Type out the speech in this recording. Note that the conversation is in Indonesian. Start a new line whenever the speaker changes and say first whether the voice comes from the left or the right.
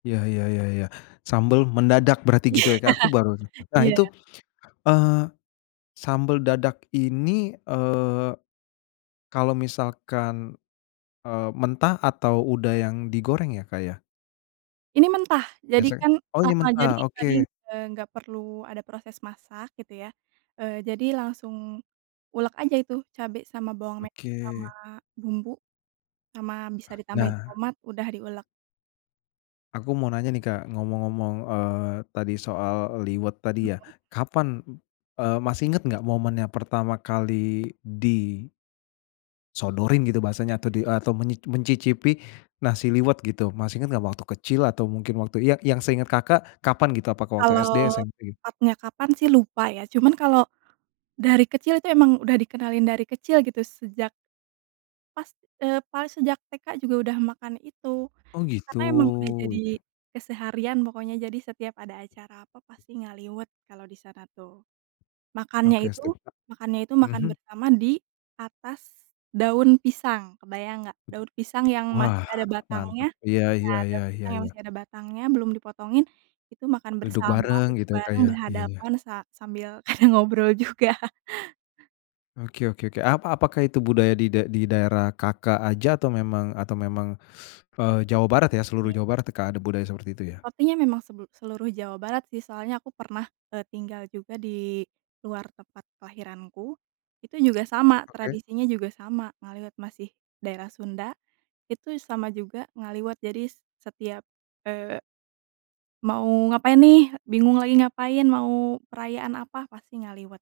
left: Ya ya ya ya. Sambal mendadak berarti gitu ya Kak, aku baru [unintelligible] nah
right: Iya.
left: itu, eee, sambal dadak ini, eee, kalo misalkan, eee, mentah atau udah yang digoreng ya, Kak, ya?
right: Ini mentah. Jadi
left: Biasa
right: kan
left: oh
right: ah
left: ini
right: hah jadi
left: mentah,
right: tadi,
left: oke.
right: eee, nggak perlu ada proses masak gitu ya. eee, jadi langsung ulek aja itu cabe sama bawang me sama
left: Oke.
right: bumbu, sama bisa ditambahin
left: Nah.
right: tomat, udah diuleg.
left: Aku mau nanya nih Kak,
right: Mhm.
left: ngomong-ngomong, eee, tadi soal liwet tadi ya.
right: Belum.
left: Kapan, e masih inget nggak momen yang pertama kali di sodorin gitu bahasanya atau di e atau menyi mencicipi nasi liwet gitu. Masih inget nggak waktu kecil atau mungkin waktu ya yang seinget Kakak kapan gitu? Apakah waktu SD?
right: Kalau
left: [unintelligible]
right: tepatnya kapan sih lupa ya, cuman kalau dari kecil itu emang udah dikenalin dari kecil gitu sejak pas, eee, pas sejak TK juga udah makan itu.
left: Oh gitu,
right: Karena emang udah jadi
left: iya.
right: keseharian pokoknya jadi setiap ada acara apa pasti ngaliwet kalau disana tuh. Makannya
left: Oke
right: itu
left: sip Kak,
right: makannya itu makan
left: mhm.
right: bersama di atas daun pisang kebayang nggak? Daun pisang yang
left: Wah
right: masih ada batangnya
left: mantep, iya
right: iya,
left: iya
right: daun
left: iya iya iya
right: pisang yang
left: iya.
right: masih ada batangnya belum dipotongin, itu makan
left: Duduk
right: bersama,
left: bareng
right: duduk
left: gitu ya Kak
right: bareng,
left: ya? Iya iya.
right: berhadapan sa sambil ada ngobrol juga.
left: Oke oke Kak, ap apakah itu budaya di da di daerah Kakak aja? Atau memang atau memang, eee, Jawa Barat ya seluruh
right: Iya.
left: Jawa Barat tuh Kak ada budaya seperti itu ya?
right: Sepertinya memang sebel seluruh Jawa Barat sih soalnya aku pernah, e tinggal juga di luar tempat kelahiranku. Itu juga sama
left: Oke.
right: tradisinya juga sama ngaliwet masih daerah Sunda, itu sama juga ngaliwet. Jadi s setiap, eee mau ngapain nih bingung lagi ngapain mau perayaan apa, pasti ngaliwet.